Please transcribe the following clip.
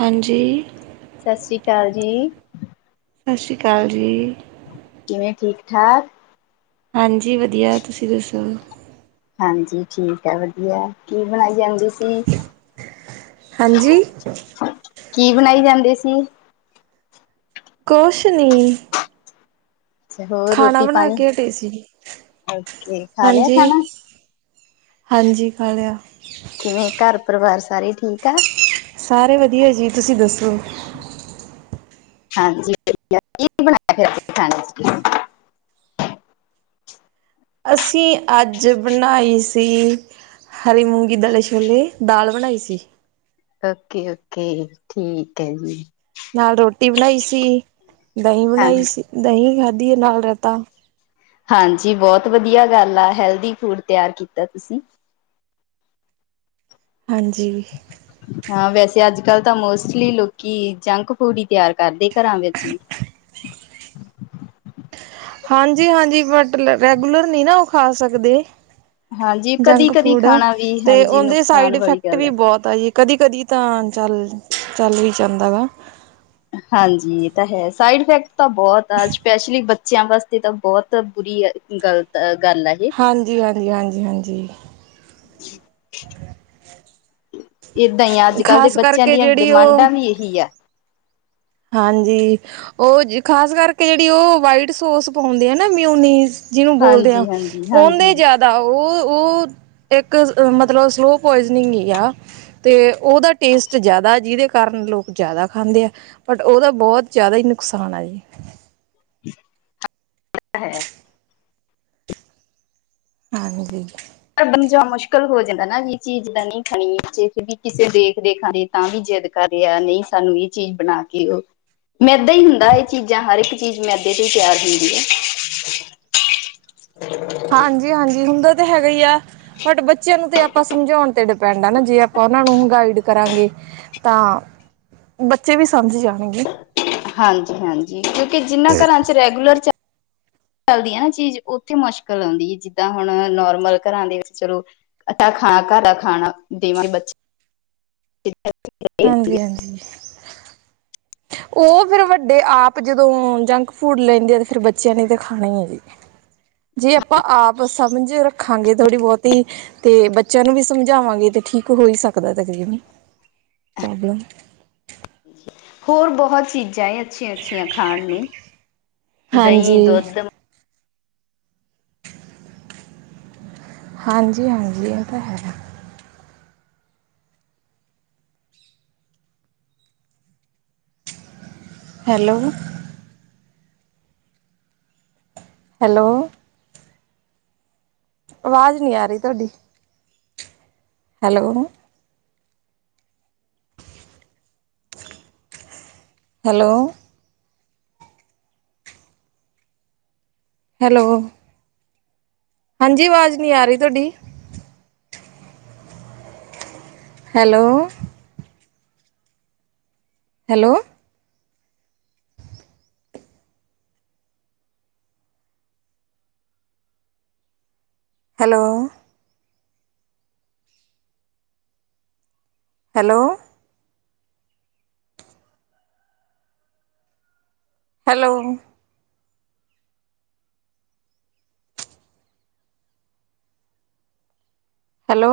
ਹਾਂਜੀ! ਸਤ ਸ੍ਰੀ ਅਕਾਲ ਜੀ। ਸਤ ਸ਼੍ਰੀ ਅਕਾਲ ਜੀ। ਕਿਂਵੇਂ, ਠੀਕ-ਠਾਕ? ਹਾਂਜੀ, ਵਧੀਆ। ਤੁਸੀ ਦੱਸੋ? ਹਾਂਜੀ ਠੀਕ ਐ, ਵਧੀਆ। ਕੀ, ਬਣਾਈ ਜਾਂਦੇ ਸੀ? ਹਾਂਜੀ! ਕੀ ਬਣਾਈ ਜਾਂਦੇ ਸੀ? ਕੋਸ਼ ਨੀ। ਅੱਛਾ ਹੋਰ ਖਾਣਾ ਰੋਟੀ ਪਾਣੀ ਬਣਾਕੇ ਹਟੀ ਸੀ, ਓਕੇ ਖਾ ਲਿਆ ਹਾਂਜੀ। ਖਾਣਾ ਹਾਂਜੀ, ਖਾਲਿਆ। ਕਿਵੇਂ, ਘਰ-ਪਰਿਵਾਰ ਸਾਰੇ ਠੀਕ ਆ? ਸਾਰੇ ਵਧੀਆ ਜੀ, ਤੁਸੀਂ ਦੱਸੋ? ਹਾਂਜੀ, ਵਧੀਆ। ਕੀ ਬਣਾਯਾ ਫੇਰ ਅੱਜ ਖਾਣੇ'ਚ? ਅਸੀਂ ਅੱਜ ਬਣਾਈ ਸੀ ਹਰੀ ਮੂੰਗੀ, ਦਲੇ ਛੋਲੇ, ਦਾਲ ਬਣਾਈ ਸੀ। ਓਕੇ-ਓਕੇ, ਠੀਕ ਹੈ ਜੀ। ਨਾਲ ਰ੍ਹੋਟੀ ਬਣਾਈ ਸੀ, ਦਹੀਂ ਹਾਂ ਬਣਾਈ ਸੀ, ਦਹੀਂ ਖਾਧੀ ਏ ਨਾਲ ਰੈਤਾ। ਹਾਂਜੀ, ਬਹੁਤ ਵਧੀਆ ਗੱਲ ਆ, ਹੈਲਦੀ ਫੂਡ ਤਿਆਰ ਕੀਤਾ ਤੁਸੀਂ। ਹਾਂਜੀ। ਹਾਂ, ਵੈਸੇ ਅੱਜ-ਕੱਲ ਤਾਂ ਮੋਸਟਲੀ ਲੋਕੀ, ਜੰਕ-ਫੂਡ ਹੀ ਤਿਆਰ ਕੱਰਦੇ। ਘਰਾਂ ਵਿੱਚ ਵੀ। ਹਾਂਜੀ-ਹਾਂਜੀ, ਬਟ, ਲੈਂ ਰੈਗੂਲਰ ਨਹੀਂ ਨਾ ਓਹ ਖਾ ਸਕਦੇ। ਹਾਂਜੀ ਕਦੀ-ਕਦੀ ਜੰਕ-ਫੂੜ, ਖਾਣਾ ਵੀ ਤੇ ਹਾਂਜੀ ਔੰਦੇ ਨੁਕਸਾਨ ਸਾਈਡ ਵਾਲੀ ਇਫੈਕਟ ਗੱਲ ਵੀ ਹੈ ਬੌਤ ਤਾ ਜੀ, ਕਦੀ-ਕਦੀ ਤਾਂ ਚੱਲ, ਚੱਲ ਵੀ ਜਾਂਦਾ ਵਾ। ਹਾਂਜੀ, ਇਹ ਤਾ ਹੈ, ਸਾਈਡ-ਇਫੈਕਟ ਤਾਂ ਬਹੁਤ ਆ, ਸਪੈਸ਼ਲੀ ਬੱ ਚਿਆਂ ਵਾਸਤੇ, ਤਾਂ ਬਹੁਤ ਬੁਰੀ, ਐ ਗਲਤ ਗੱਲ ਆ, ਇਹ। ਹਾਂਜੀ, ਹਾਂਜੀ, ਹਾਂਜੀ। ਜੀ। [inaudible] [unintelligible] ਇਹਦਾਂ ਹੀ ਆ, ਅੱਜ-ਕੱਲ ਦੇ ਖ਼ਾਸ ਬੱਚਿਆਂ ਕਰਕੇ ਦੀਆਂ, ਜਿਹੜੀ ਉਹ ਡਿਮਾਂਡਾਂ ਵੀ ਏਹੀ ਆ। ਹਾਂਜੀ! ਓਹ, ਖ਼ਾਸ ਕਰਕੇ ਜਿਹੜੀ ਓਹ ਵਾਈਟ ਸੋਸ ਪਾਉਂਦੇ ਆ, ਨਾ ਮਿਊਨੀਜ ਜਿਨੂੰ ਬੋਲਦੇ ਆਂ, ਹਾਂਜੀ-ਹਾਂਜੀ-ਹਾਂਜੀ ਓਂਦੇ ਜਾ ਦਾ, ਓਹ-ਓਹ ਇੱਕ, ਮਤਲਬ ਸਲੋ ਪੋਇਜਨੀਂਗ ਹੀ ਆ। ਤੇ, ਓਹਦਾ ਟੇਸਟ ਜਿਆਦਾ, ਜਿਦੇ ਕਾਰਨ ਲੋਕ ਜਿਆਦਾ ਖਾਂਦੇ ਆ। ਬਟ ਓਹਦਾ ਬਹੁਤ ਜਿਆਦਾ ਈ, ਨੁਕਸਾਨ ਆ ਜੀ। [inaudible] ਹੈ। ਹਾਂਜੀ। ਪਰ ਬੰਜਾ ਮੁਸ਼ਕਿਲ ਹੋ ਜਾਂਦਾ ਨਾ ਜੀ ਚੀਜ਼ ਦਨੀ ਖਣੀ ਵੀ ਕਿਸੇ ਦੇਖ ਦੇਖ ਦੇ ਤਾਂ ਵੀ ਜਿੱਦ ਕਰ ਰਿਆ, ਨਹੀਂ ਸਾਨੂੰ ਇਹ ਚੀਜ਼ ਬਣਾਕੇ ਓਹ, ਮੇਦਾ ਹੀ ਹੁੰਦਾ ਏਹ ਚੀਜ਼ਾਂ, ਹਰ ਇੱਕ ਚੀਜ਼ ਮੈਦੇ ਤੋਂ ਈ ਤਿਆਰ ਹੁੰਦੀ ਐ। ਹਾਂਜੀ ਹਾਂਜੀ, ਹੁੰਦਾ ਤਾਂ ਹੈਗਾ ਈ ਐ। ਬਟ ਬੱਚਿਆਂ ਨੂੰ ਤੇ ਅਪਾਂ ਸਮਝਾਣ ਤੇ ਡਿਪੈਂਡ ਆ ਨਾ ਜੇ ਆਪਾਂ ਔਨਾਂ ਨੂੰ ਗਾਈਡ ਕਰਾਂਗੇ। ਤਾਂ ਬੱਚੇ ਵੀ ਸਮਝ ਜਾਣਗੇ। ਹਾਂਜੀ ਹਾਂਜੀ, ਕਿਉਂਕਿ ਜਿੰਨਾਂ ਘਰਾਂ ਚ ਰੈਗੂਲਰ ਚ ਚੱਲਦੀ ਐ ਨਾ ਚੀਜ਼ ਔਥੇ ਮੋਸ਼ਕਿਲ ਔੰਦੀ ਏ, ਜਿੱਦਾਂ ਹੁਣ ਨੋਰਮਲ ਘਰਾਂ ਦੇ ਵਿੱਚ ਚਲੋ ਅਤਾ ਖਾ ਕਾ ਦਾ ਖਾਣਾ ਦੀਵੀ ਬੱਚ ਹਾਂਜੀ ਹਾਂਜੀ ਉਹ ਫਿਰ ਵੱਡੇ ਆਪ ਜਦੋਂ ਜੰਕ ਫੂਡ ਲੈਂਦੇ ਆ ਤੇ ਫਿਰ ਬੱਚਿਆਂ ਨੇ ਤਾਂ ਖਾਣਾ ਹੀ ਹੈ ਜੀ ਜੇ ਆਪਾਂ ਆਪ ਸਮਝ ਰੱਖਾਂਗੇ ਥੋੜੀ ਬਹੁਤੀ ਤੇ ਬੱਚਿਆਂ ਨੂੰ ਵੀ ਸਮਝਾਵਾਂਗੇ ਤੇ ਠੀਕ ਹੋ ਹੀ ਸਕਦਾ ਹੋਰ ਬਹੁਤ ਚੀਜ਼ਾਂ ਏ ਅੱਛੀਆਂ ਅੱਛੀਆਂ ਖਾਣ ਨੂੰ ਦਹੀਂ ਹਾਂਜੀ, ਦੁੱਧ ਹਾਂਜੀ ਹਾਂਜੀ ਇਹ ਤਾਂ ਹੈ ਹੈਲੋ ਹੈਲੋ ਆਵਾਜ਼ ਨਹੀਂ ਆ ਰਹੀ ਤੁਹਾਡੀ ਹੈਲੋ ਹੈਲੋ ਹੈਲੋ ਹਾਂਜੀ ਆਵਾਜ਼ ਨਹੀਂ ਆ ਰਹੀ ਤੁਹਾਡੀ hello hello hello hello hello hello